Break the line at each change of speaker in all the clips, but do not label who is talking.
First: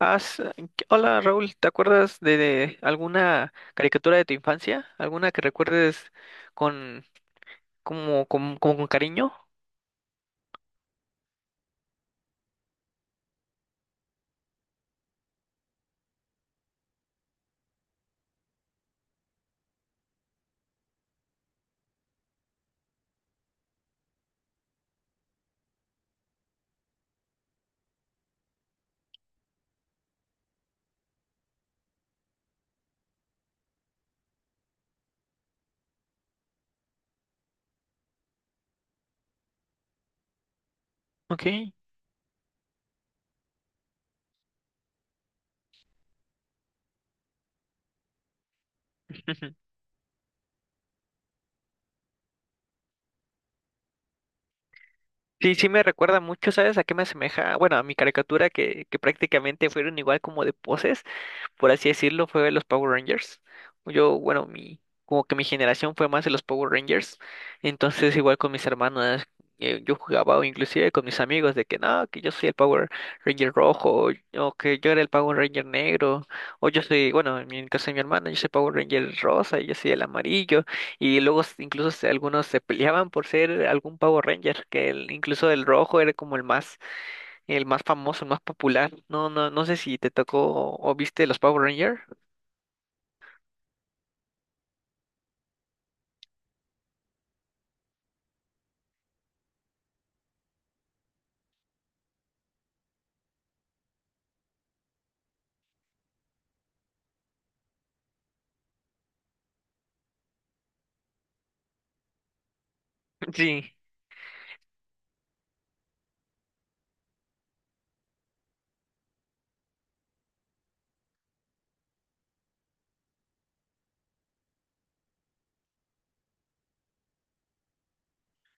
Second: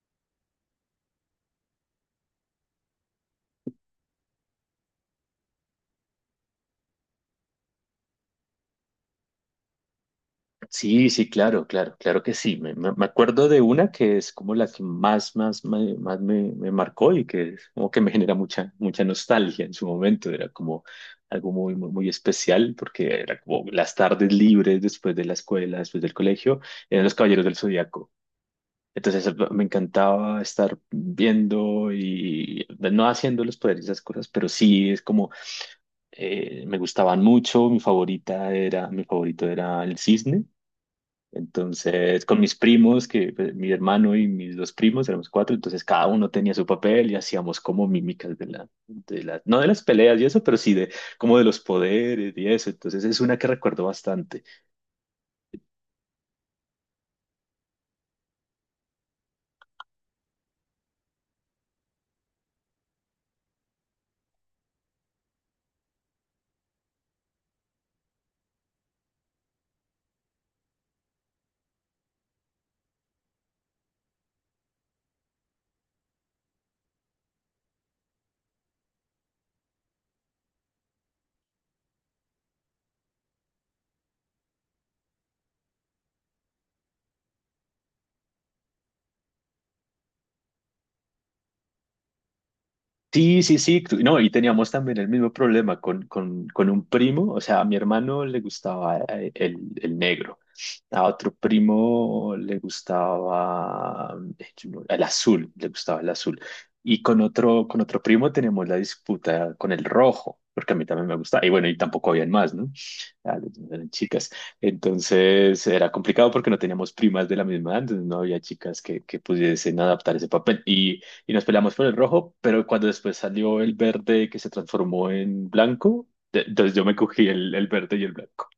Has- Hola Raúl, ¿te acuerdas de alguna caricatura de tu infancia? ¿Alguna que recuerdes con como, como con cariño?
Sí, sí, claro, claro, claro que sí. Me acuerdo de una que es como la que más me marcó y que es como que me genera mucha nostalgia en su momento. Era como algo muy especial porque era como las tardes libres después de la escuela, después del colegio, eran los Caballeros del Zodíaco. Entonces me encantaba estar viendo y no haciendo los poderes y esas cosas, pero sí es como me gustaban mucho. Mi favorito era el cisne
Ok.
entonces, con mis primos, que pues, mi hermano y mis dos primos, éramos cuatro, entonces cada uno tenía su papel y hacíamos como mímicas de la, de la,
Ujú.
no de las peleas y eso, pero sí de como de los poderes y eso. Entonces es una que recuerdo bastante.
Sí, sí me recuerda mucho, ¿sabes? ¿A qué me asemeja? Bueno, a mi caricatura que prácticamente fueron igual como de poses, por así decirlo, fue los Power Rangers. Yo, bueno, como que mi generación fue más de los Power Rangers. Entonces, igual con mis hermanas, yo jugaba o inclusive con mis amigos de que no, que yo soy el Power Ranger rojo, o que yo era el Power Ranger negro, o yo soy, bueno, en el caso de mi hermana, yo soy Power Ranger rosa y yo soy el amarillo. Y luego incluso algunos se peleaban por ser algún Power Ranger, que incluso el rojo era como el más famoso, el más popular. No, no, no sé si te tocó o viste los Power Rangers.
Sí, sí, sí, no, y teníamos también el mismo problema con un primo, o sea, a mi hermano le gustaba el negro, a otro primo le gustaba yo no- el azul, le gustaba el azul, y con otro primo tenemos la disputa con el rojo, porque a mí también me gustaba, y bueno, y tampoco habían más, ¿no? Ah,
Sí.
eran chicas, entonces era complicado porque no teníamos primas de la misma edad, entonces no había chicas que pudiesen adaptar ese papel, y nos peleamos por el rojo, pero cuando después salió el verde que se transformó en blanco, entonces yo me cogí el verde y el blanco.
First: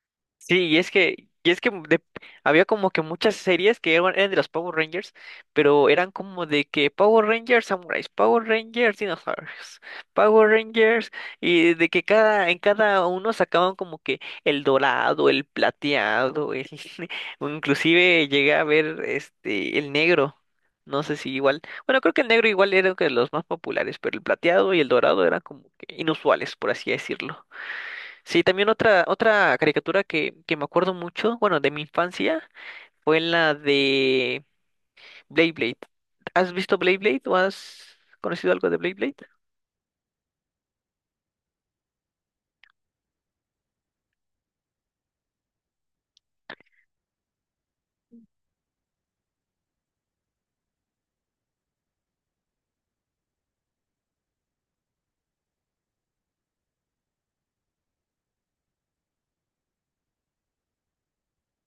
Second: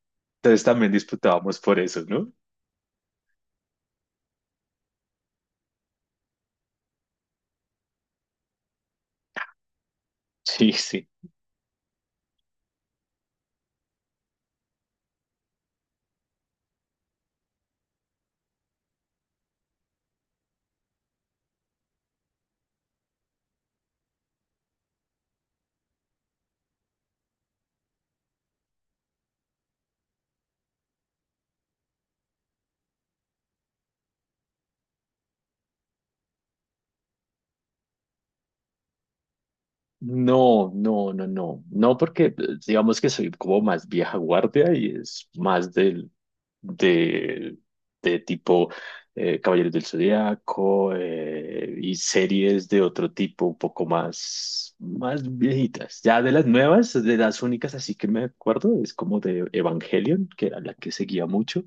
Entonces
Sí, y es
también
que, y
disputábamos
es que
por eso, ¿no?
había como que muchas series que eran de los Power Rangers, pero eran como de que Power Rangers Samurais, Power Rangers Dinosaurios, Power
Sí, sí.
Rangers, y de que cada, en cada uno sacaban como que el dorado, el plateado, el, o inclusive llegué a ver este el negro. No sé si igual, bueno, creo que el negro igual era uno de los más populares, pero el plateado y el dorado eran como que inusuales, por así decirlo. Sí, también otra caricatura que me acuerdo mucho, bueno, de mi infancia, fue la de Blade Blade. ¿Has visto Blade Blade o has conocido algo de Blade Blade?
No, no, no, no. No, porque pues, digamos que soy como más vieja guardia y es más del, de, de tipo Caballeros del Zodiaco y series de otro tipo un poco más, más viejitas. Ya de las nuevas, de las únicas así que me acuerdo, es como de Evangelion, que era la que seguía mucho.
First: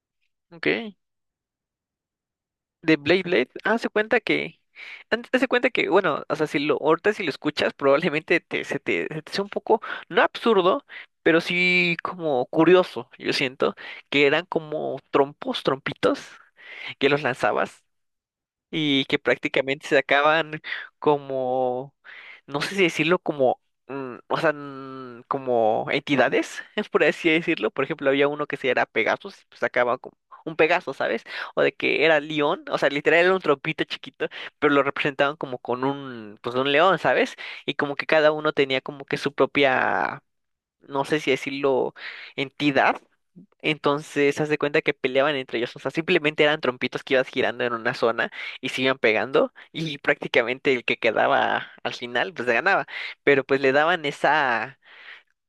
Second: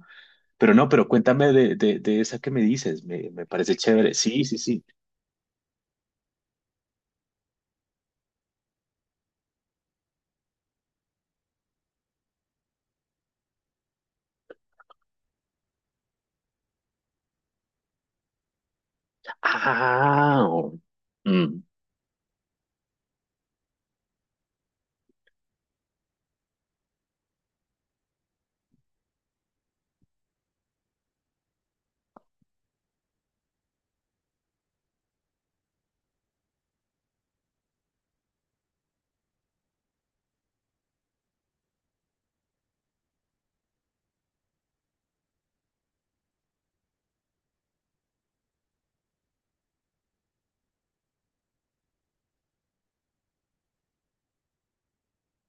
Pero no,
Okay.
pero cuéntame de esa que me
De
dices,
Blade
me
Blade,
parece chévere. Sí, sí, sí.
bueno, o sea, si lo, ahorita si lo escuchas, probablemente se te sea un poco, no absurdo, pero sí como curioso, yo siento, que eran como trompos, trompitos, que los lanzabas y que prácticamente se
Ah,
acaban
oh. Mm.
como, no sé si decirlo como, o sea, como entidades, por así decirlo. Por ejemplo, había uno que se era Pegasus, pues acaba como un Pegaso, ¿sabes? O de que era león, o sea, literal era un trompito chiquito, pero lo representaban como con un, pues un león, ¿sabes? Y como que cada uno tenía como que su propia, no sé si decirlo, entidad. Entonces, haz de cuenta que peleaban entre ellos. O sea, simplemente eran trompitos que ibas girando en una zona y se iban pegando. Y prácticamente el que quedaba al final, pues ganaba. Pero pues le daban esa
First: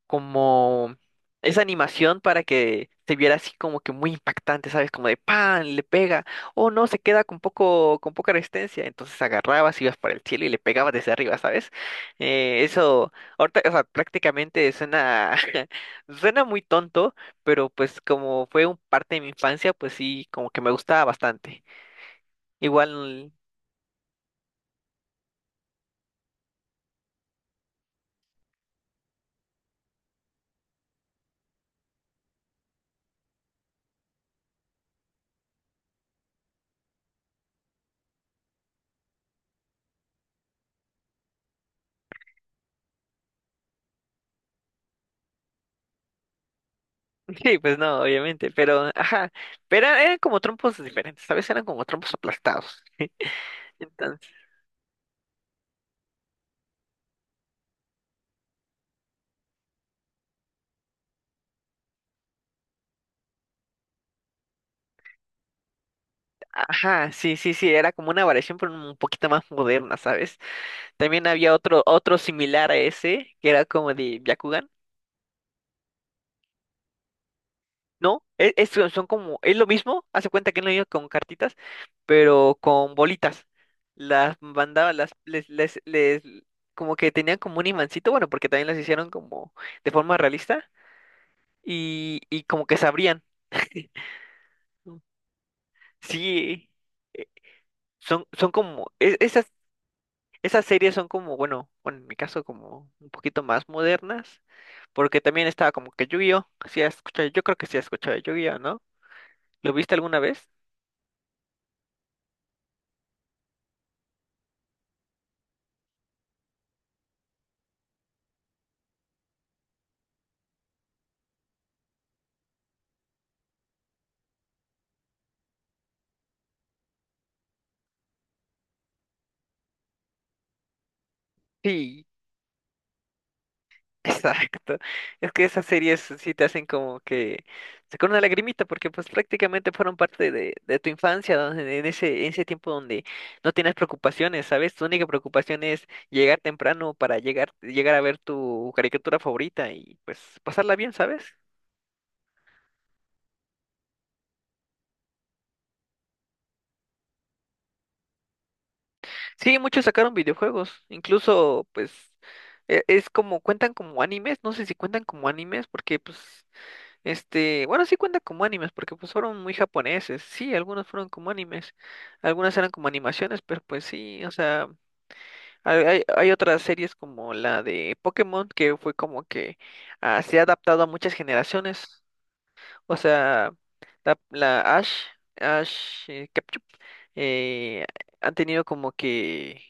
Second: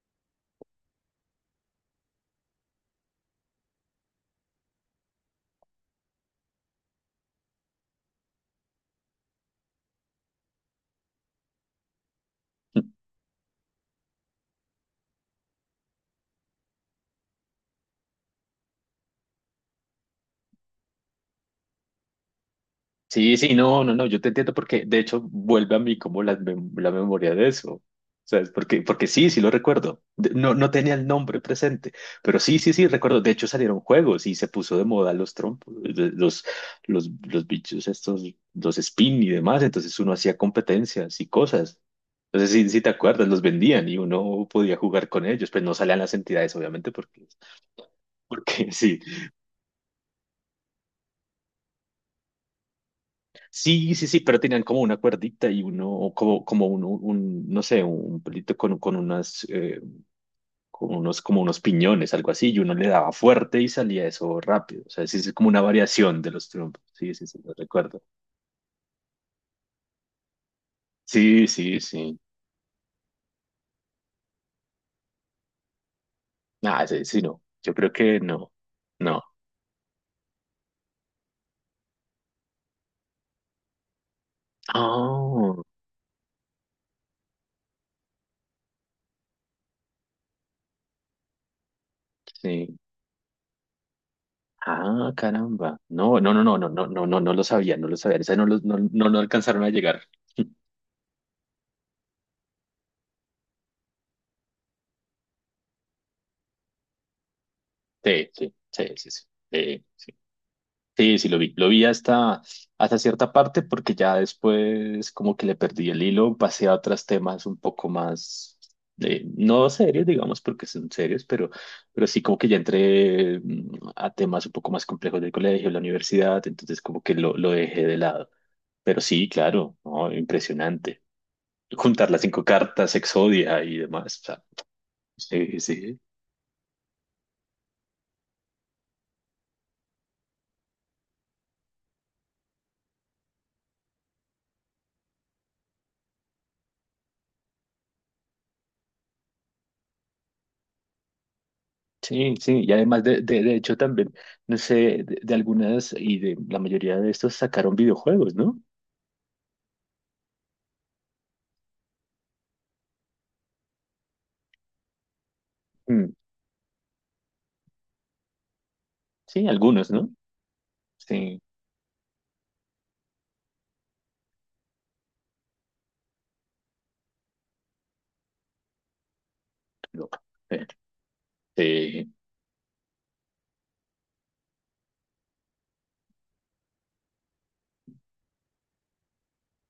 como esa animación para que se viera así como que muy impactante, ¿sabes? Como de pan, le pega, o no, se queda con poco, con poca resistencia, entonces agarrabas, ibas para el cielo y le pegabas desde arriba, ¿sabes? Eso, ahorita, o sea, prácticamente suena, suena muy tonto, pero pues como fue un parte de mi infancia, pues sí, como que me gustaba bastante. Igual,
Sí, sí, no, no, no, yo te entiendo porque de hecho vuelve a mí como la memoria de eso, ¿sabes? Porque, porque sí, sí lo recuerdo. No, no tenía el nombre presente, pero sí, sí, sí, recuerdo, de hecho salieron juegos y se puso de moda los trompos, los bichos estos, los spin y demás, entonces uno hacía competencias y cosas, entonces sí, sí te acuerdas, los vendían y uno podía jugar con ellos, pues no salían las entidades obviamente porque,
sí, pues no, obviamente,
porque
pero,
sí.
ajá, pero eran como trompos diferentes, ¿sabes? Eran como trompos aplastados.
Sí, sí, sí,
Entonces.
pero tenían como una cuerdita y uno, o como, como un, no sé, un pelito con unas, con unos, como unos piñones, algo así, y uno le daba fuerte y salía eso rápido. O sea, sí, sí, es como una variación de los trompos.
Ajá,
Sí, sí,
sí,
sí, lo
sí, sí, era
recuerdo.
como una variación, pero un poquito más moderna, ¿sabes? También
Sí,
había
sí,
otro
sí.
similar a ese, que era como de Byakugan.
Ah, sí, sí, no. Yo creo que
No,
no.
es, son
No.
como, es lo mismo, hace cuenta que no iba con cartitas, pero con bolitas. Las mandaba, las, les,
Oh,
les, les, como que tenían como un imancito, bueno, porque también las hicieron como de forma realista, y como que
sí.
se abrían.
Ah, caramba. No, no, no, no, no,
Sí,
no, no, no,
eh,
no lo sabía, no lo sabía.
son,
Esa no,
son
no,
como,
no,
e-
no
esas
alcanzaron a llegar.
Esas series son como, bueno, bueno, en mi caso como un poquito más modernas, porque también estaba como que Yu-Gi-Oh! Sí, yo creo que sí has escuchado de
Sí, sí,
Yu-Gi-Oh!, ¿no?
sí, sí, sí.
¿Lo
Sí,
viste
sí.
alguna vez?
Sí, sí, lo vi. Lo vi hasta, hasta cierta parte porque ya después como que le perdí el hilo, pasé a otros temas un poco más, no serios, digamos, porque son serios, pero sí como que ya entré a temas un poco más complejos del colegio, la universidad, entonces como que lo dejé de lado. Pero sí, claro, ¿no? Impresionante.
Sí,
Juntar las cinco cartas, Exodia y demás. O sea,
exacto. Es que
sí,
esas series
sí.
sí te hacen como que sacar una lagrimita, porque pues prácticamente fueron parte de, tu infancia, donde- en ese tiempo donde no tienes preocupaciones, ¿sabes? Tu única preocupación es llegar temprano para llegar a ver tu caricatura favorita y pues pasarla bien, ¿sabes?
Sí, sí, y además de hecho también, no sé, de algunas y de la mayoría de estos sacaron videojuegos, ¿no?
Sí, muchos sacaron videojuegos, incluso pues es como cuentan como animes, no sé si cuentan como animes porque
Mm,
pues bueno, sí cuentan como animes porque pues fueron
sí,
muy
algunos, ¿no?
japoneses. Sí, algunos fueron como
Sí,
animes, algunas eran como animaciones, pero pues sí, o sea, hay, hay hay otras series como la de Pokémon que fue como que
loco.
ah, se ha
Eh,
adaptado a muchas generaciones.
Sí,
O sea, la, la Ash, Ash Ketchum, eh, ha tenido como que,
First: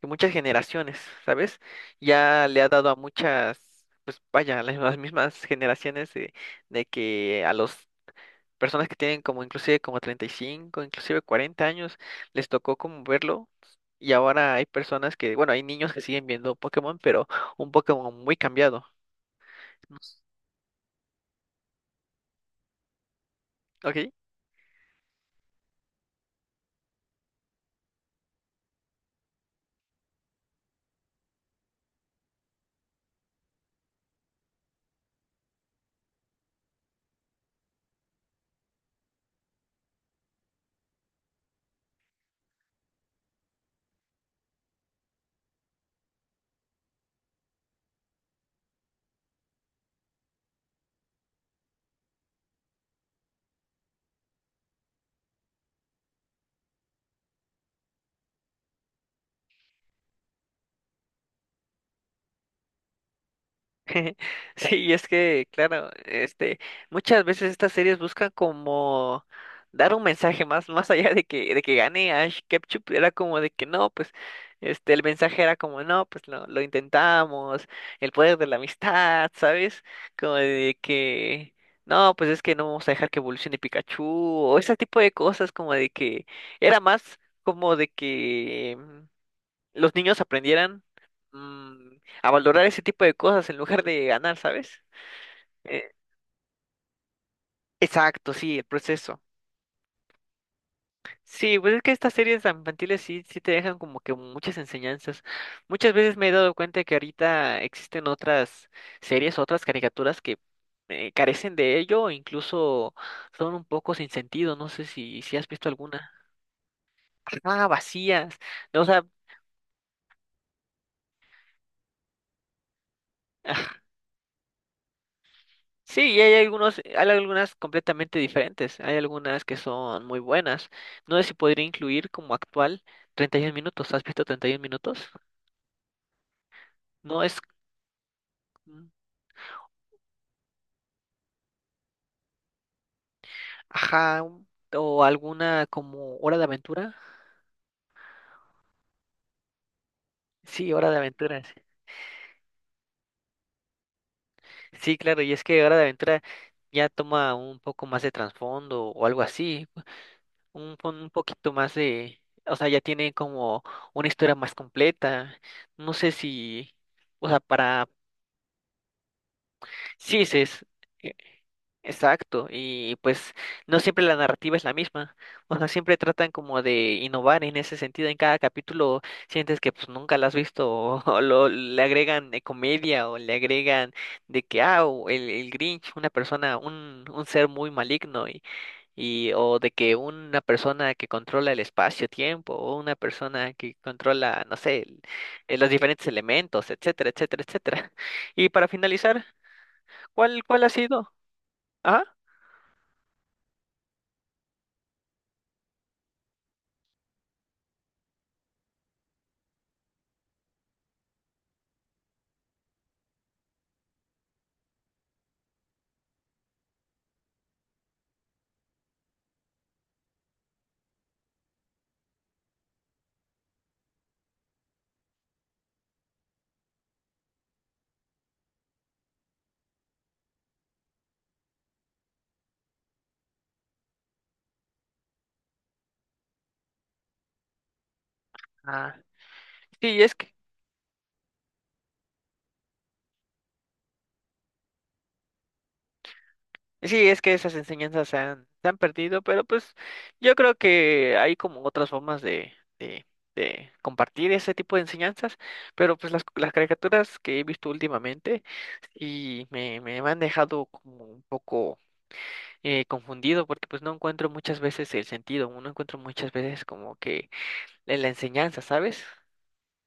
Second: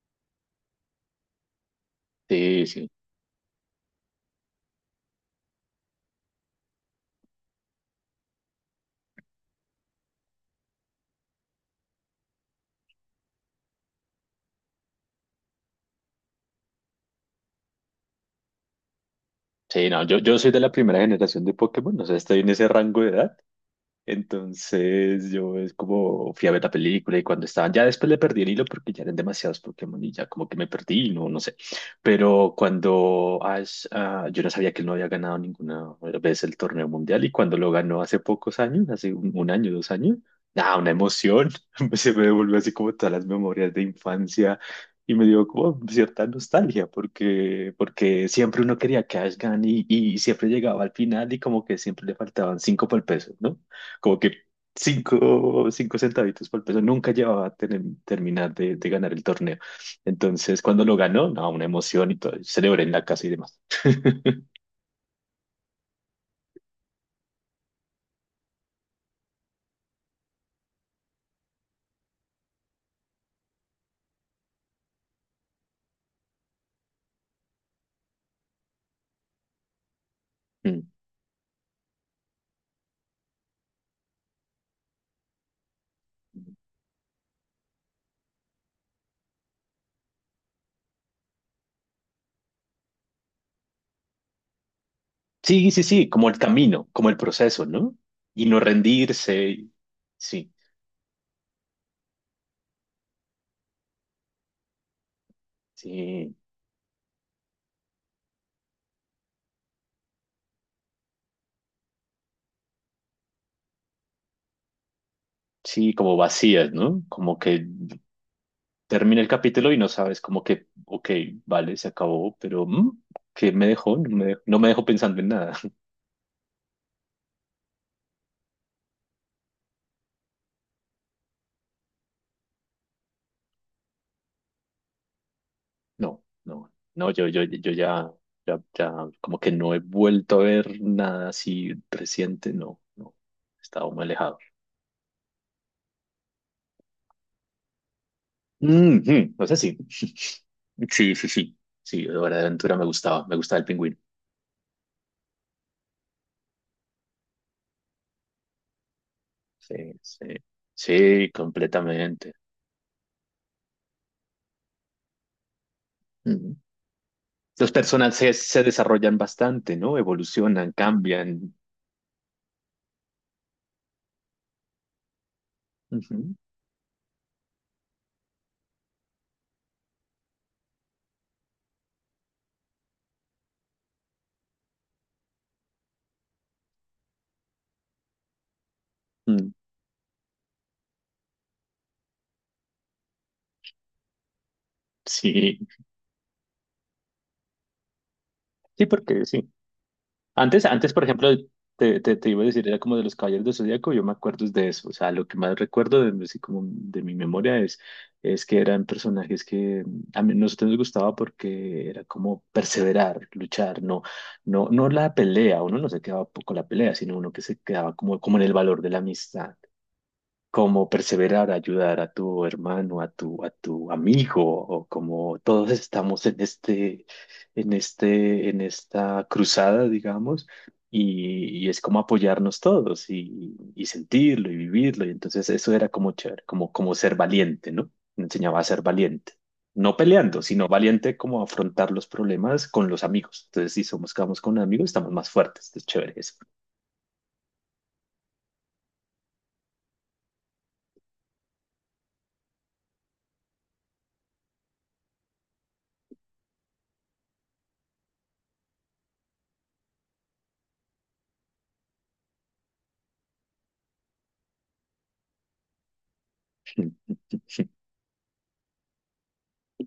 que muchas generaciones, ¿sabes? Ya le
sí,
ha
sí.
dado a muchas, pues vaya, las mismas generaciones de que a los personas que tienen como inclusive como 35 inclusive 40 años, les tocó como verlo. Y ahora hay personas que, bueno, hay niños que siguen viendo Pokémon, pero un Pokémon muy cambiado,
Sí, no, yo soy de la primera generación de Pokémon, o sea, estoy en ese rango de edad.
¿ok?
Entonces yo es como fui a ver la película y cuando estaban, ya después le perdí el hilo porque ya eran demasiados Pokémon y ya como que me perdí, y no, no sé. Pero cuando Ash, ah, yo no sabía que él no había ganado ninguna vez el torneo mundial y cuando lo ganó hace pocos años, hace un año, dos años, nada, una emoción, se me devolvió así como todas las memorias de infancia y me dio como cierta nostalgia porque, porque siempre uno quería que Ash gane y siempre llegaba al final y como que siempre le faltaban cinco por el peso, ¿no? Como que cinco, cinco centavitos por peso. Nunca llevaba a terminar de ganar el torneo. Entonces, cuando lo ganó, no, una emoción y todo. Celebré en la casa y demás.
Sí, y es que, claro, muchas veces estas series buscan como dar un mensaje más allá de que gane Ash Ketchum, era como de que no, pues, el mensaje era como, no, pues lo intentamos, el poder de la amistad, ¿sabes? Como de
Mm.
que, no, pues es que no vamos a dejar que evolucione Pikachu, o ese tipo de cosas, como de que, era más como de que los niños aprendieran mm, a valorar ese tipo de cosas en lugar de ganar, ¿sabes?
Sí, sí,
Eh,
sí, como el camino, como el proceso, ¿no?
exacto,
Y
sí,
no
el proceso.
rendirse, sí,
Sí, pues es que estas series tan infantiles sí, sí te dejan como que muchas enseñanzas. Muchas veces me he
sí,
dado cuenta que ahorita existen otras series, otras caricaturas que carecen de ello o incluso son un poco sin sentido. No sé si has visto
sí,
alguna.
como vacías, ¿no? Como que
Ah, vacías. No, o sea,
termina el capítulo y no sabes como que, ok, vale, se acabó, pero ¿qué me dejó? No me dejó, no me dejó pensando en nada.
Sí, y hay algunos, hay algunas completamente diferentes, hay algunas que son muy buenas. No sé si podría incluir como actual 31 minutos, ¿has visto 31 minutos?
No, no, no,
No
yo,
es,
yo, yo ya, ya,
mm,
ya, como que no he vuelto a ver nada así reciente, no, no, he estado muy
ajá,
alejado.
o alguna como Hora de Aventura.
Ujú, o sea, sí,
Sí, Hora de
sí, sí,
Aventura. Sí,
sí, sí, Hora de Aventura me gustaba el pingüino,
Sí, claro, y es que Hora de Aventura ya toma un poco más de trasfondo o algo así,
sí, sí,
un, un
sí,
poquito más de,
completamente.
o sea, ya tiene como una historia más completa. No sé
Ujú.
si, o sea,
Los
para.
personajes se desarrollan bastante, ¿no?
Sí, sí es.
Evolucionan, cambian.
Exacto, y pues no siempre la narrativa es la misma, o sea, siempre tratan
Ujú,
como de innovar en ese sentido, en cada capítulo sientes que pues nunca la has visto, o lo, le agregan comedia, o le agregan de que, ah, o el Grinch, una persona, un ser muy maligno,
mm,
o de que una persona que controla el espacio-tiempo, o una persona que controla, no sé, el-
sí,
los diferentes elementos, etcétera, etcétera, etcétera. Y para
sí, porque
finalizar,
sí.
¿cuál
Antes,
ha
antes, por
sido?
ejemplo, te,
Ajá.
te, te iba a decir, era como de los Caballeros del Zodíaco, yo me acuerdo es de eso, o sea, lo que más recuerdo de, así como de mi memoria es que eran personajes que a mí, nosotros nos gustaba porque era como perseverar, luchar, no, no, no la pelea, uno no se quedaba con la pelea, sino uno que se quedaba como, como en el valor de la amistad, como perseverar, ayudar a tu hermano, a tu amigo, o como todos estamos en en esta cruzada, digamos, y es como apoyarnos todos y sentirlo y vivirlo. Y entonces eso era como chévere, como, como ser valiente, ¿no? Me enseñaba a ser
Ah.
valiente. No
Sí, es que,
peleando, sino valiente como afrontar los problemas con los amigos. Entonces, si somos, quedamos con amigos, estamos más fuertes. Es chévere eso.
sí, es que esas enseñanzas se han perdido, pero pues yo creo que hay como otras formas de, de compartir ese tipo de enseñanzas, pero pues las caricaturas que he visto últimamente y me han dejado como un poco confundido porque pues no encuentro muchas veces el sentido, no encuentro muchas veces como que la enseñanza, ¿sabes?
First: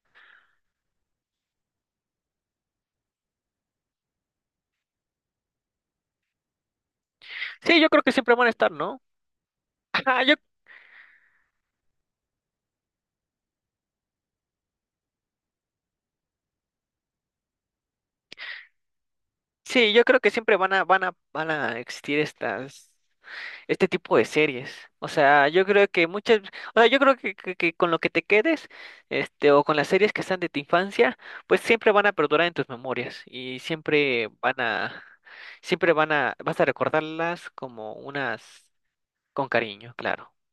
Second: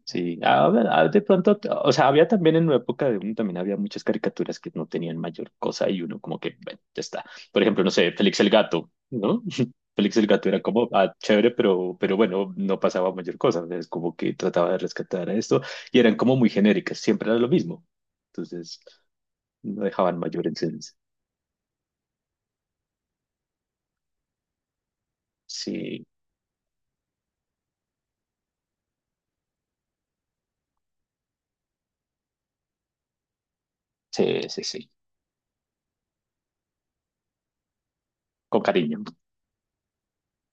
Sí, a ver, de pronto, o sea, había también en una época de uno también había muchas caricaturas que no tenían mayor cosa y uno como que, bueno, ya está. Por
Sí,
ejemplo,
yo
no
creo
sé,
que siempre
Félix
van a
el
estar,
Gato,
¿no?
¿no? Félix
Ajá,
el
yo,
Gato era como, ah, chévere, pero bueno, no pasaba mayor cosa. Es como que trataba de rescatar a esto y eran como muy genéricas, siempre era lo mismo. Entonces, no
sí, yo
dejaban
creo que
mayor
siempre van a,
enseñanza.
existir estas. Este tipo de series. O sea, yo creo
Sí,
que muchas, o sea, yo creo que con lo que te quedes, este, o con las series que están de tu infancia, pues siempre van a perdurar en tus memorias y siempre
sí,
van
sí, sí,
a, vas a recordarlas como
con
unas,
cariño.
con cariño, claro.